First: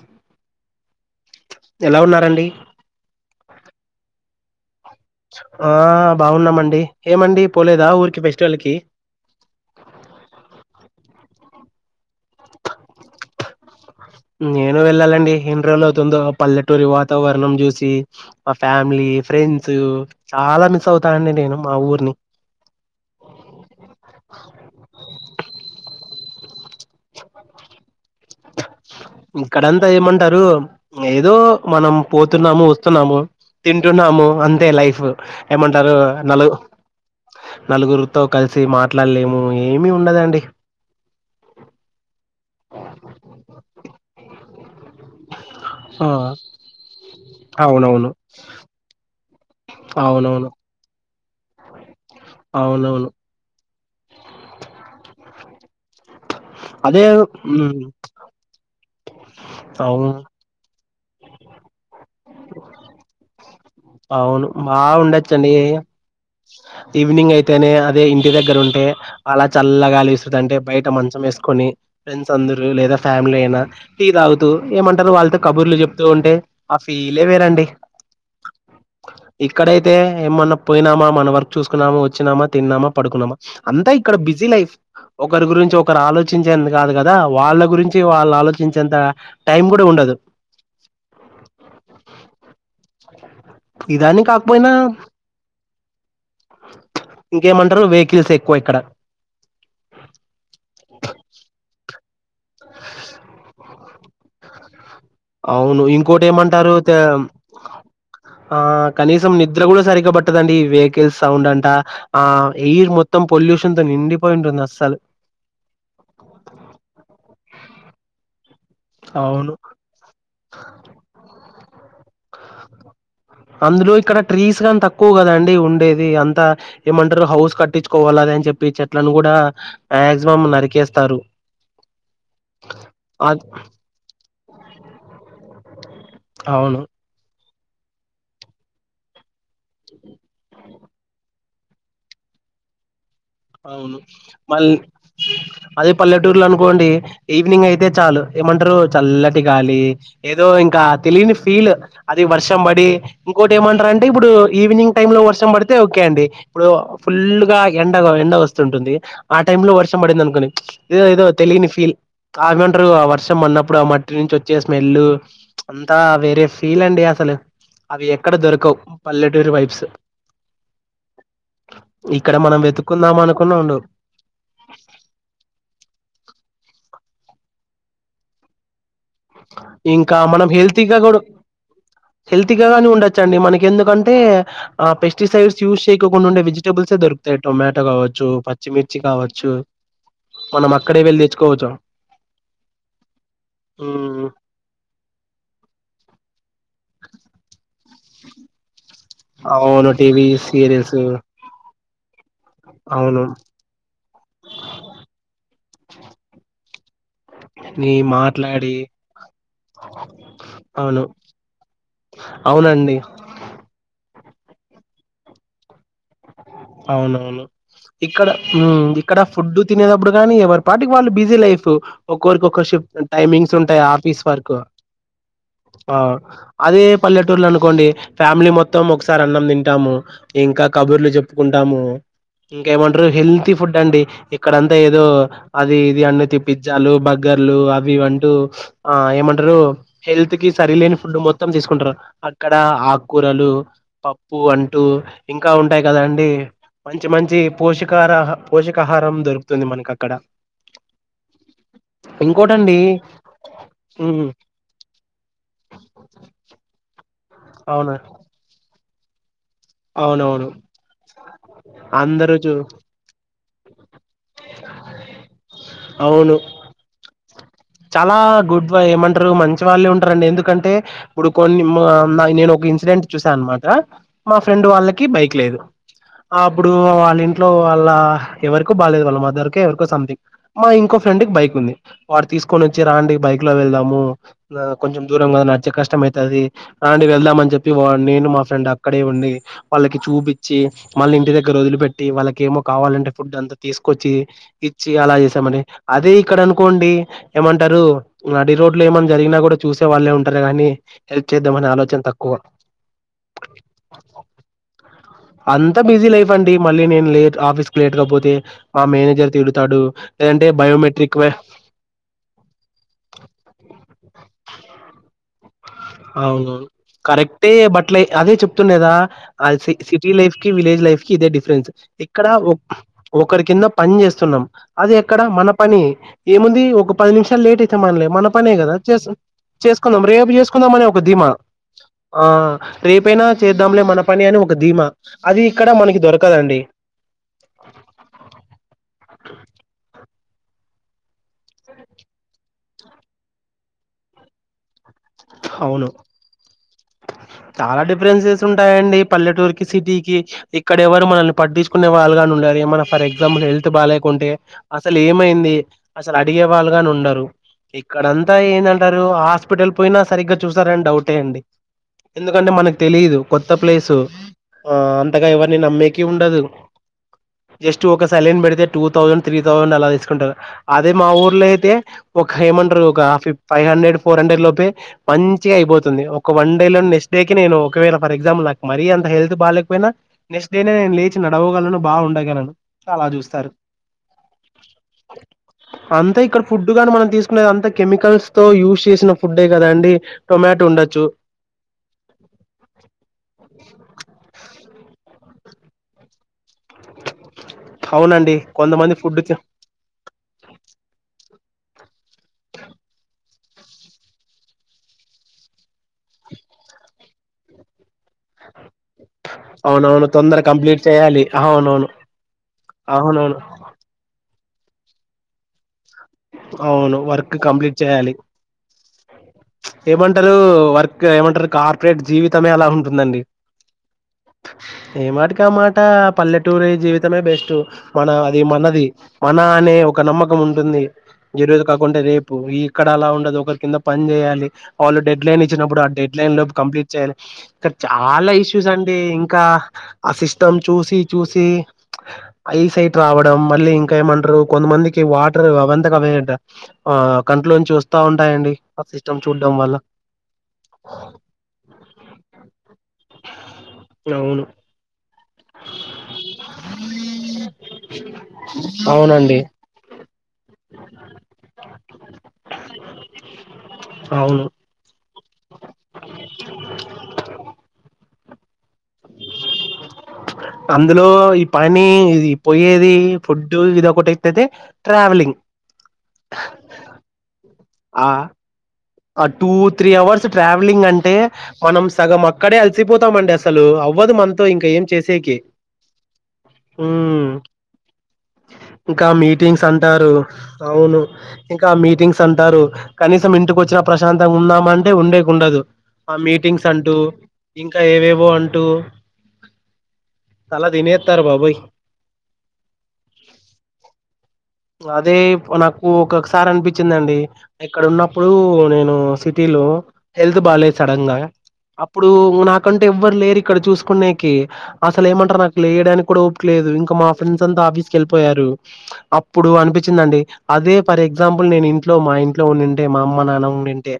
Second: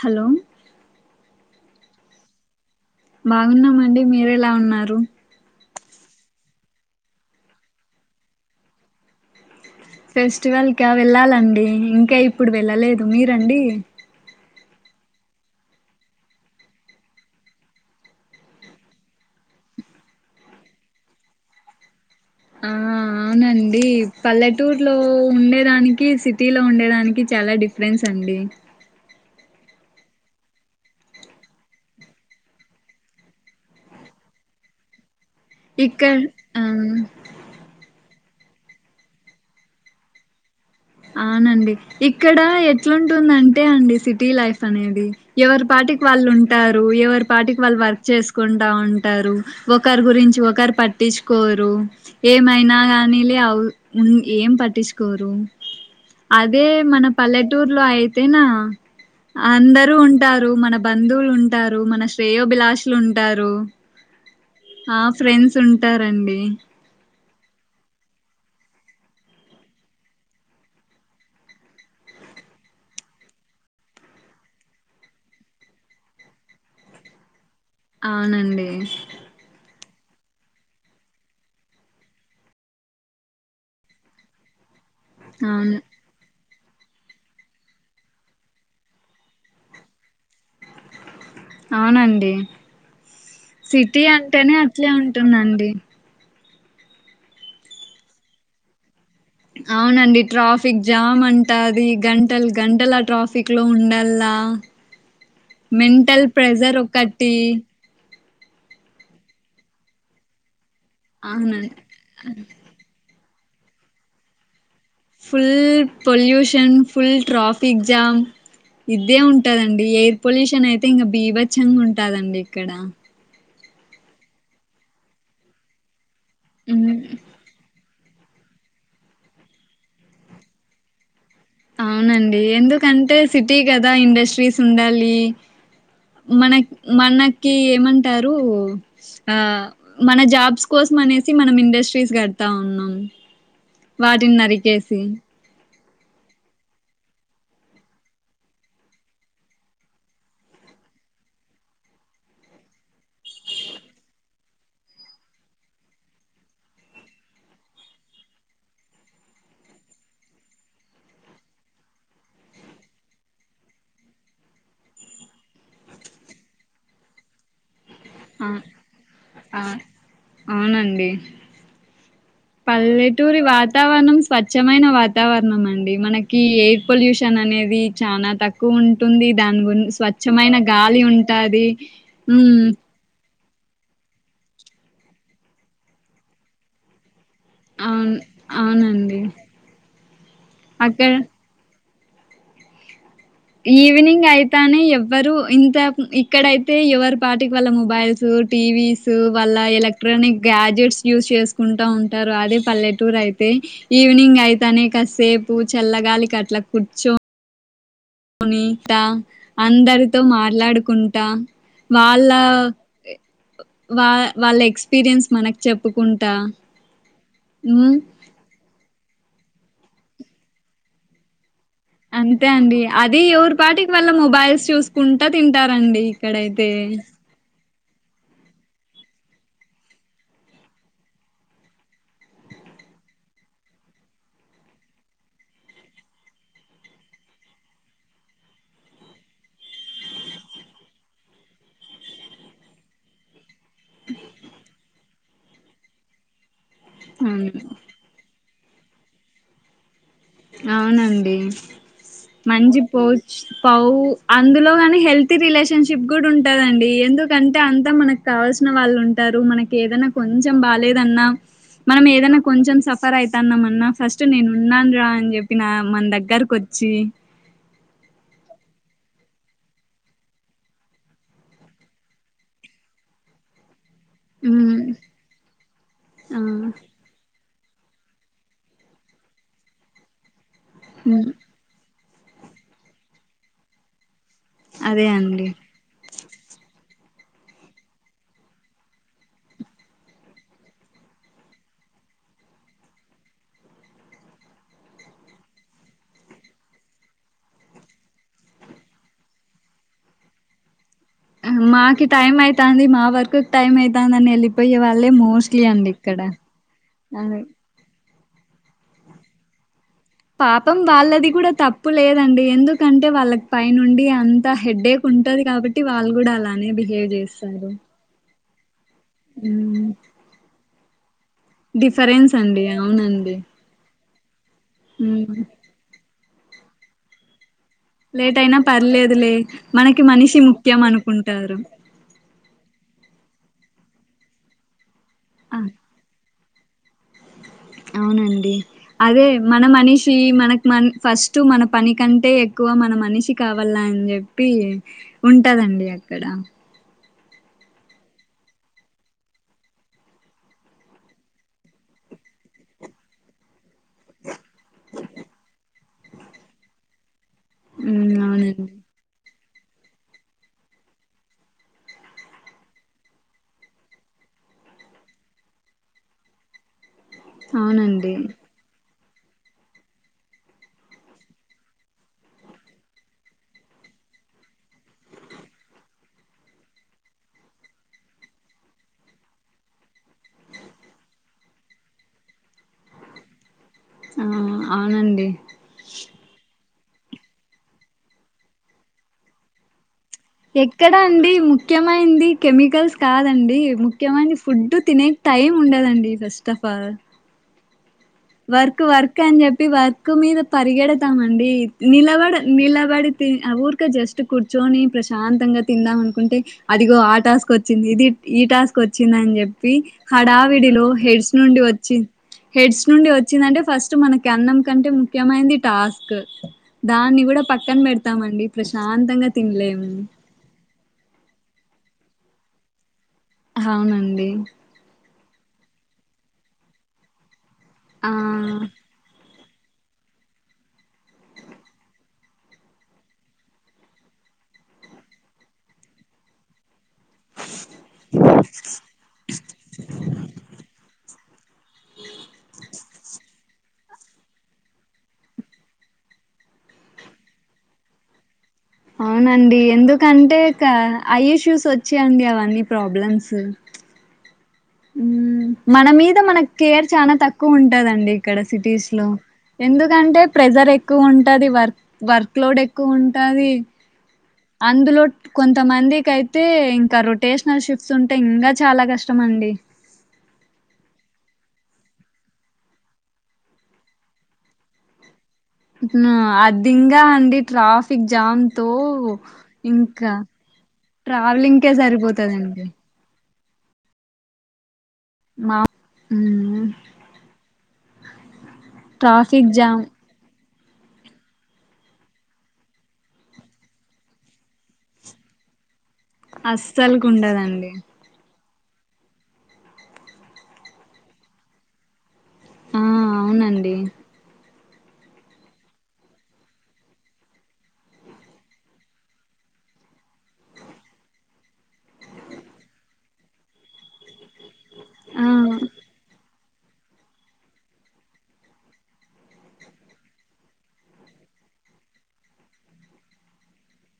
Hollow ఎలా ఉన్నారండి. బాగున్నామండి మీరు ఎలా ఉన్నారు. ఆ బాగున్నామండి ఏం మండి పోలేదా ఊరికి ఫెస్టివల్ కి‌ ఫెస్టివల్కా వెళ్ళాలండి ఇంకా ఇప్పుడు వెళ్ళలేదు మీ రాండి నేను వెళ్ళాలండి ఎన్ని రోజులవుతుందో పల్లెటూరి వాతావరణం చూసి మా ఫ్యామిలీ ఫ్రెండ్స్ చాలా మిస్ అవుతా అండి నేను మా ఊర్ని ఆ అవును అండి పల్లెటూర్లో ఉండే దానికి సిటీ లో ఉండే దానికి చాలా డిఫరెన్స్ అం అండి ఇక్కడంతా ఏమంటారు ఏదో మనం పోతున్నాము వస్తున్నాము తింటున్నా ము అంతే లైఫ్ ఏమంటారు ఇక్కడ ఆ నలుగురు తో కలిసి మాట్లాడలేము ఏమి ఉండదండి. అవునండి టి లైఫ్ అనేది ఎవరి పాటికి ఆ! వాళ్ళు ఉంటారు ఏ పాటికి వాళ్ళు వర్క్ అవునవును. చేసుకుంటా ఉంటారు ఒకరు గురించి అవునవును. ఒకరు పట్ టీచుకోరు ఏమైనా అవునవును. కానీ లే ఆం ఉమ్ ఏం పట్టించుకోరు అదే మన పల్లెటూరు లో అయితే నా అ అందరూ అవును. ఉంటారు మన బంధువులు ఉంటారు మన శ్రేయోభిలాషులు ఉంటారు. మా ఆ ఉండొచ్చండి ఫ్రెండ్స్ ఉంటారండి ఈవినింగ్ అయి అతేనే అదే ఇంటి దగ్గర ఉంటే అలా చల్ల‌ గాలిస్తు అంటే బయట మంచం వేసుకొని ఫ్రెండ్స్ అందరూ నురు లేదా ఫ్యామిలీ అయినా టీ తాగుతూ ఏమంటారు వాళ్ళతో కబుర్లు చెప్పుతూ చెప్పుతూ ఉంటే ఆ ఫీలే వేరండి. అవునండి. తే ఏమన్నా పోయినామా మన వర్క్ చూసుకున్నామా వచ్చినామా తిన్నామా పడుకున్నామా అంతా ఇక్కడ బిజీ లైఫ్ ఒకరు గురించి అవును ఒకరు ఆలోచించి చించే అంత కాదు కదా వాళ్ళ గురించి వాళ్ళు ఆలోచించేంత టైం కూడా ఉండదు అవునండి. సిటీ ఇదాన్ని అంటేనే అట్లే ఉంటుంది అండి ఇంక ఏం అంటారు వెహికల్స్ ఎక్కువ ఇక్కడ అవునండి ట్రాఫిక్ జామ్ అంటదీ గంటలు గంటల్ ట్రాఫిక్ లో ఉండా ఉండాలా అవును ఇంకోటి ఏమంటారు తెమ్ ఆ కనీసం నిద్ర కూడా సరిగ పట్టదండి వేగ్ వెహికల్ సౌండ్ అంట అవునండి ఆ ఎయిర్ మొత్తం పొల్యూషన్ తో నిండిపోయింటుంది అస్సలకి ఫుల్ పొల్యూషన్ ఫుల్ టాపిక్ జమ్ ఇద్దే అవును. ఉంటదండి ఎయిర్ పొల్యూషన్ అయితే ఇంకా బీభచ్చంగా ఉంటదండి ఇక్కడ. అందులో ఇక్కడ ట్రీస్ అనీ తక్కువ కదండి ఉండేది అంతా మ్మ్ ఏమంటారు హౌస్ కట్టించు కట్టించుకోవాలని చెప్పి చెట్ల ను కూడా మాక్సిమం నరికేస్తారు అవునండి ఎందుకంటే అద్ సిటీ కదా ఇండస్ట్రీస్ ఉండాలీ మన అవును. మనకి ఏమంటారు ఆ మన జాబ్స్ కోసం అనేసి మనం ఇండస్ట్రీస్ కడతా ఉన్నాం. అవును వాటిని మళి నరికేసి అదే పల్లెటూరులో అనుకోండి ఈవినింగ్ అయితే చాలు ఏమంటారు చల్లటి గాలి ఏదో ఇం. ఇంకా తెలియని ఫీల్ అది వర్షం పడి ఇంకోటి ఏమంటారు అంటే ఇప్పుడు ఈవినింగ్ టైమ్ లో వర్షం పడితే. అయితే ఓకే అండి ఇప్పుడు ఫుల్ గా ఎండ ఎండ వస్తుంటుంది ఆ టై లో వర్షం పడింది అనుకనిదో ప్చ్ ఏదో తెలిని ఫీల్ ఆ ఏమంట్రూ ఆ వర్షం అన్నప్పుడు ఆ మట్టి నుంచి వచ్చే స్మెల్లు ప్చ్ అంతా వేరే ఫీల్ అండి అసలు అవి ఎక్కడ ఆ దొరకవు పల్లెటూరి ఆ వైబ్స్ అవునండి ఇక్కడ మనం వెతుకు పల్లెటూరి వాతావరణం స్వచ్ఛమైన వాతావరణం అండి మనకి ఏ పొల్యూషన్ అనేది చానా తక్కువ ఉంటుంది ఉంటుంది దాని గు ఇంకా మనం స్వచ్ఛమైన హెల్తీగా గాలి కూడా ఉంటాది ఊమ్ ఎందుకంటే ఆ పెస్టిసైడ్స్యూస్ చేయకొకుండె వెజిటబుల్స్ ఏ దొరు తే టొమాటో అవును కావచ్చు పచ్చిమిర్చి అవునండి. కావచ్చు మనం అక్కడే అక్కడ వెళ్ళి తెచ్చుకోవచ్ ఈవినింగ్ హ్మ్ అయితనే ఎవ్వరు ఇంత ఇక్కడైతే ఎవరి పాటికి వాళ్ళ మొబైల్ సు టీవీసు వాళ్ల అవును TV electronic serials gadgets use చేసుకుంటా ఉంటారు అదే పల్లెటూర్ అవును అయితే ఈవినింగ్ అయితనే కాసేపు చల్లగాలికట్లా కుర్చో నీ నీ మాట్లాడి త అందరితో అవును మాట్లాడుకుంటా వాళ్ళ అవునండి. ఎ ఒ వా వాళ్ళ ఎక్స్పీరియన్స్ మనకు చెప్పు అవునవును ఇక్కడ ఊమ్ ఇక్కడ ఫుడ్ తినేప్పుడు గానీ ఎవరి పాటికి వాళ్ళు బిజీ లైఫ్ ఒక్కొరికి అంతే ఒక్కో అండి షిఫ్ అది టైమింగ్స్ ఎవరి ఉంటాయి పాటికి వాళ్ళ ఆఫీస్ వర్కు మొబైల్స్ చూసుకుంటా ఆ తింటారండి ఇక్కడైతే అదే ఇదే పల్లెటూర్లు అనుకోండి ఫ్యామిలీ మొత్తం ఒకసారి అన్నం తింటాము ఇంకా కబుర్లు చెబుతాము కుంటాము ఇంకేమంటారు హెల్తీ ఫుడ్ అండి ఇక్కడంతా ఏదో అది ఇది అన్నితి పిజ్జాలు బర్గర్ బర్గర్లు అవి ఇవ్ అంటూ ఆ ఏమంటరు హెల్త్ కి సరిలేని ఫుడ్ మొత్తం తీసుకుంట్రూ ఆ అక్కడ ఆకూరలు పప్పు అంటూ ఇంకా ఉంటాయి కదా అండి మంచి మంచి అవును పోషకారహ పోషకాహారం దొరుకుతుంది మన అక్కడ అవునండి ఇంకోటండి మంచి పోచ్ పౌ ఉమ్, అందులో హని హెల్తీ రిలేషన్షిప్ కూడా ఉంటదండి ఏ కంటే అంతా అవును మనకు కావాల్సిన వాళ్ళు ఉంటారు రు మన ఏదన అవునవును కొంచం బాలేదన్న మనం ఏదన అందరూ చూ కొంచెం సఫర్ అయ్ తన్నమన్న ఫస్ట్ నేనున్నా అని చెప్పిన మన అవును దగ్గరకు ఒచ్చి చాలా గుడ్వై ఏమంట్రూ మంచి వాళ్ళే ఉంట్రాండి ఎందుకంటే ఇప్పుడు కొన్ని మా నేను ఒక ఇన్సిడెంట్ చూసా అనమాట మా ఫ్రెండ్ హ్మ్ వాళ్ళకి బైక్ లేదు ఆ అపుడు వాళ ఇం ట్లొ వాళ్ల ఎవరికో బాలేదు వాళ్ళ మదర్ కో ఎవరికొ సంథింగ్ మా ఇంకో హ్మ్. ఫ్రెండ్కి బైక్ ఉంది వాడ్ తీసుకొని ఒచ్చి రా ఆంటీ బైక్ లో వెళ్దాము ఆ కొంచెం అదే దూరం కద అండి నడ్చెకి కష్టమైతాది ఆంటీ వెళ్దామని చెప్పి వాన్ నేను మా ఫ్రెండ్ అక్కడే ఉండి వాళ్ళకి చూపించి మళ్ళీ ఇంటి దగ్గర వదిలి పెట్టి వాళ్ళకి ఏమో కావాలంటే ఫుడ్ అంతా తీసుకొచ్చి ఇచ్చి అలా చేసామండి అదే ఇక్కడ అనుకోం డి ఏమంటారు నడి రోడ్ లో ఏమన్నా జరిగినా కూడా చూసే వాళ్ళే ఉంటారు కదండి అ మాకి టైం ఐతంది మా వర్కు టైం ఐతంది అని ఎళ్ళిపోయే వాళ్ అంత బిజీ లైఫ్ అండి మళ్ళీ నేను లేట్ అదే ఆఫీస్ కి లేట్కపోతే మా మేనేజర్ తిడతాడు లేదంటే పాపం బయోమెట్రిక్ వే వాళ్ళది కూడా తప్పు లేదండి ఎందుకంటే వాళ్ళకి పైనుండి అంత హెడ్డేకు టది కాబట్టి వాళ్ళు గూడా అవును. అలానే బిహేవ్ జేస్తారు దా అది సి సిటీ లైఫ్ కి విలేజ్ లైఫ్ కి ఇదే డిఫరెన్స్ ఇక్కడ డిఫరెన్స్ ఒ అండి ఉహ్ అవునండి. ఒకరి కింద పని జేస్ స్తున్నం అదే అక్కడ హ్మ్ మన పని ఏముంది ఒక పది నిమిషాలు లేట్ అయి తమనెలే మన లేట్ పనే అయినా గదా చేస్ పర్లేదులే చేసుకుందాం మనకి రేపు మనిషి చేసుకుందాం ముఖ్యం అనే ఒక దీమా అనుకుంటారు. ఆ రేపైనా చేద్దాంలే మన పని అని ఒక ధీమా అది ఆ ఇక్కడ మనకి దొరకదండి అవునండి అదే మన మనీష్ తీ మనకు మన్ ఫస్ట్ మన పని కంటే ఎక్కువ మన మనిషి కావాల అని జెప్పి అవును. ఉంటాదండి అక్కడ చాలా డిఫరెన్సెస్ ఉంటాయండి పల్లెటూరుకి సిటీకి ఇక్కడ ఎవరు మనల్ని పట్టించుకునే వాళ్ళు గాని ఉండరిగా మన ఫర్ ఎక్సంపుల్ హెల్త్ బాలేకుంటే అసలు ఏమైంది అసలు అడిగే వాళ్ళుగాని ఉండరు. హ్మ్ ఇక్కడంతా అవునండి. ఏందంటారు హాస్పిటల్ పోయినా సరిగ్గా చూసారని డౌటే అండి. ఎందుకంటే మనకు తెలీదు కొత్త ప్లేసు ఆ అంతగా ఎవరిని నమ్మేకి ఉండదు జస్ట్ ఒక అవునండి. సలైన్ పెడితే టూ థౌసండ్ త్రీ థౌసండ్ అలా తీసుకుంటారు అదే మా ఊర్లో అయితే ఒక ఏమంటారు ఒక ఫిఫ్ ఫైవ్ హండ్రెడ్ ఫోర్ హండ్రెడ్ లోపే మంచిగా అయిపోతుంది ఒక వన్ నెక్స్ట్ డే నేను ఒకవేళ ఫర్ ఎగ్జాంపుల్ నాకు మరి అంత హెల్త్ బాలేకపోయినా నెక్స్ట్ డే నేను లేచి నడవగల ను బా ఉండగలను అలా చూస్తారు. ఆ అవునండి. అంతా ఇక్కడ ఫుడ్ గానే మనం తీసుకునేది అంత కెమికల్స్ తో యూజ్ చేసిన ఫుడ్డే కదా అండి. ఎక్కడ అండి ముఖ్యమైనది కెమికల్స్ కాదండి ముఖ్యమైంది ఫు డ్డు తినే టైం ఉండదండి ఫస్ట్ ఆఫ్ ఆల్ అవునండి వర్క్ కొంతమంది వర్క్ ఫుడ్ అని చెప్పి వర్క్ మీద పరిగెడతామ అండి నిలబడ నిలబడి తి ఆ ఊరిక జస్ట్ కూర్చొని ప్రశాంతంగా తిందాం. అంటే అదిగో ఆ టాస్క్ వచ్చింది ఇది ఈ టాస్క్ వచ్చిందని చెప్పి అవునవును తొందర కంప్లీట్ హడావిడిలో చేయాలి హెడ్స్ నుండి అవునవును వచ్చి హెడ్స్ నుండి అవునవును వచ్చిందంటే ఫస్ట్ మనకి అన్నం కంటే ముఖ్యమైంది టాస్క్ కు అవును దాన్ని వర్క్ కూడా పక్కన కంప్లీట్ చేయాలి పెడతామండి ప్రశాంతంగా తినలేము. ఇంకా ఏమంటరు కార్పొరేట్ జీవితమే అలా ఉంటుందండి. అవునండి. టమాట పల్లెటూరి జీవితమే బెస్ట్ మన ఆ అది మనది మన అనే ఒక నమ్మకం ఉంటుంది. ఈ రోజు కాకుంటే రేపు ఇక్కడ అలా ఉండదు ఒకరి కింద పని చేయాలి. వాళ్ళు డెడ్ లైన్ ఇచ్చినప్పుడు ఆ డెడ్లై టైము లోపు కంప్లీట్ చేయాలే ఇక్కడ చాలా ఇష్యూస్ అండి ఇంకా ఆ సిస్టమ్ చూసి చూసి ప్చ్ ఐ సైట్ రావడం, మళ్ళీ ఇంకా ఏమంట్రు. కొంతమందికి వాటర్ అవన్ తాటవే అంట ఆ కంట్లోంచి వస్తా ఉంటాయండి. ఆ సిస్టమ్ చూడ్డం అవునండి వల్ల ఎందుకంటే క ఐ ఇష్యూస్ వచ్చాయండి అవన్నీ ప్రాబ్లమ్సు. ఉమ్ అవ్ ఉమ్ మన మీద మనకేర్ చానా తక్కువ ఉంటదండి. ఇక్కడ సిటీస్ లో అవునండి ఎందుకంటే ప్రెజర్ ఎక్కువ ఉంటది. వర్క్ వర్క్లోడ్ ఎక్కువ ఉంటది. అవును అందులో ట్ కొంతమందికి అయితే. ఇంకా రొటేషనల్ షిఫ్ట్స్ ఉంటే ఇంగా చాలా కష్టమండి. [inaudible] అందులో ఈ పని ఇది పోయేది, ఫుడ్డు, ఇది ఒకటియితేయితే ట్రావెలింగ్. అత్నా అది ఇంగా అండి ట్రాఫిక్ ఆ జామ్ తో ఆ టూ త్రీ ఇంకా అవర్స్ ట్రావెలింగ్ అంటే. ట్రావెలింగ్కే మనం సగం అక్కడే సరిపోతదండి అలిసిపోతామండస్ సలు అవ్వదు మనతో ఇంకా ఏం చేసేకి. మా హ్మ్. ఉమ్ ఇంకా ట్రాఫిక్ మీటింగ్స్ జామ్ అంటారు. అవును ఇంకా మీటింగ్స్ అంటారు. కనీసం ఇంటికో చ్చిన ప్రశాంతంగా ఉందమంటే. ఉండేకుండదు ఆ మీటింగ్స్ అంటూ, అస్సలుకు ఉండదండి ఇంకా ఏవేవో అం టూ తల తినేతరు బాబోయ్. ఆ అవునండి. అదే ఇప్ నాకు ఒక్కొక్కసారి అనిపించిందండి ఏక్కడ ఉన్నప్పుడు, నేను సిటీ లో హెల్త్ బాలేద్ సడన్ గా అప్పుడు నాకంటు ఎవ్వరు లేరు ఇక్కడ చూసుకునేకి. అసలు ఆ ఏమంటారు నాకు లేయడానికి కూడా ఓప్ క్లేదు. ఇంకా మా ఫ్రెండ్స్ అంతా ఆఫీస్కి వెళ్ళిపోయారు. అప్పుడు అనిపించింది అండి. అదే ఫర్ ఎగ్జాంపుల్ వునే నేను ఇంట్లో మా ఇంట్లో ఉండింటే. మా అమ్మ మ్మ, నాన్న ఉండుంటే.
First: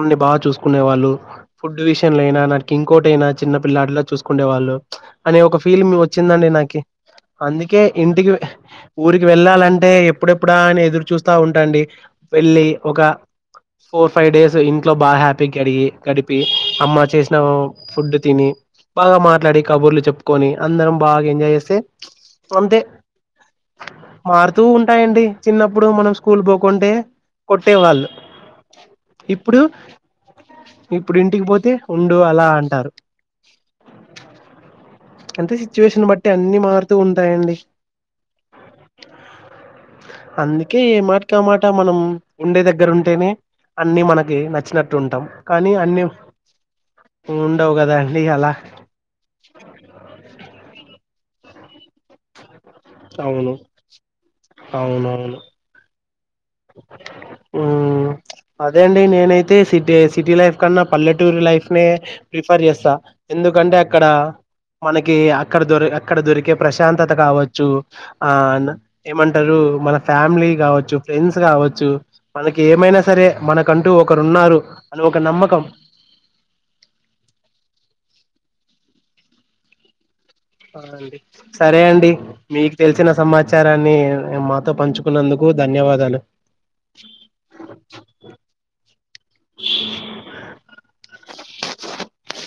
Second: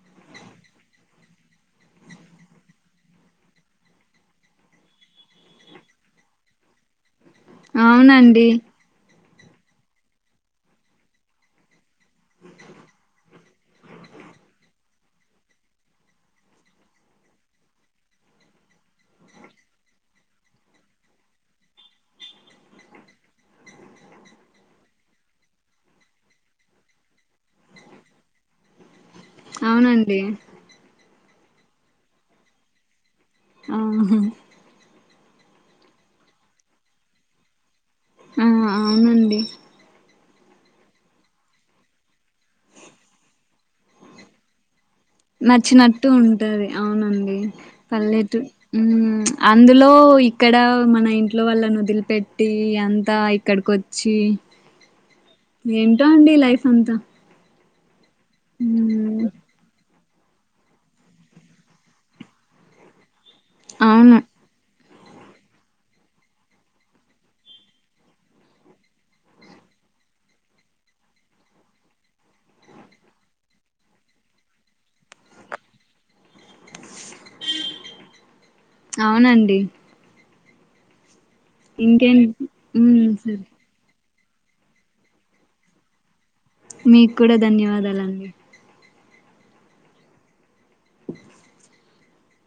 ఉండి బాగా చూసుకునే వాళ్ళు ఫుడ్ విషయము లో అయినా, నాకి ఇంకోటి అయినా. చిన్నప్ పిల్లాడిలా చూసుకుండే వాళ్ళు. అనే ఒక ఫీలింగ్ వచ్చిందండి నాకి. అందుకే ఇంటికి. అవునండి ఊర్ కి వెళ్ళాలంటే. ఎప్పుడెప్పుడా అని ఎదురు చూస్తా ఉంటండి. వెళ్ళి ఒక ఫోర్ ఫైవ్ డేస్ ఇంట్లో బాగా హ్యాపీ గాడిగి, గాడిపి అమ్మ చేసిన ఫుడ్ తిని. బాగా మాట్లాడి కబుర్లు చెప్పుకొని. అందరం బాగా ఎంజాయ్ చేస్తే. ప్చ్ అంతే మారుతూ ఉంటాయండి. చిన్నప్పుడు మనం స్కూల్ పోకుంటే. కొట్టేవాళ్ళు ఇప్పుడు? అవునండి ఇప్పుడు ఇంటికి పోతే ఉండు అలా అంటారు. ఆహాం అంతే సిచ్యువేషన్ బట్టి అన్ని మారుతూ ఉంటాయండి. ఆహ్ అవునండి అందుకే ఏమాటికమాట మనం. ఉండే దగ్గర ఉంటేనే అన్ని మనకి నచ్చినట్ నచ్చినట్టు ఉంటది. అవునండి ఉండవు కదా అండి పల్లెటూ అలా అందులో పోయ్ ఇక్కడ మన ఇం ట్లో వల్ళ వదిలిపెట్టి. అంతా అవును ఇక్కడికోచ్చి. అవునవును ఏం ఆ అండి లైఫ్ అంతా ఉహ్ అదే అండి మ్మ్ నేనైతే సి. టి ఐస్ సి. టీ లైఫ్ కన్నా, పల్లెటూరి లైఫ్ ప్రిఫర్ చేస్తా. ఎందుకంటే అక్కడ? అవును మనకి అక్కడ దొరే అక్కడ దొరికే ప్రశాంతత కావచ్చు. ఆ నా ఏమంటారు. మన ఫ్యామిలీ గావచ్చు. ఫ్రెండ్స్ కావచ్చు. మనకి ఏమైనా సరే మనకంటూ ఒకరు ఉన్నారు. అని ఒక నమ్మకం. [inaudible] ప్చ్ అవునండి ఆ అండి సరే అండి. ఇంకేం మీకు మ్మ్ తెలిసిన సరే సమాచారాన్ని ఇగ్ మాతో పంచుకున్నందుకు ధన్యవాదాలు. మీకూడా ధన్యవాదాలండి. [inaudible] [inaudible]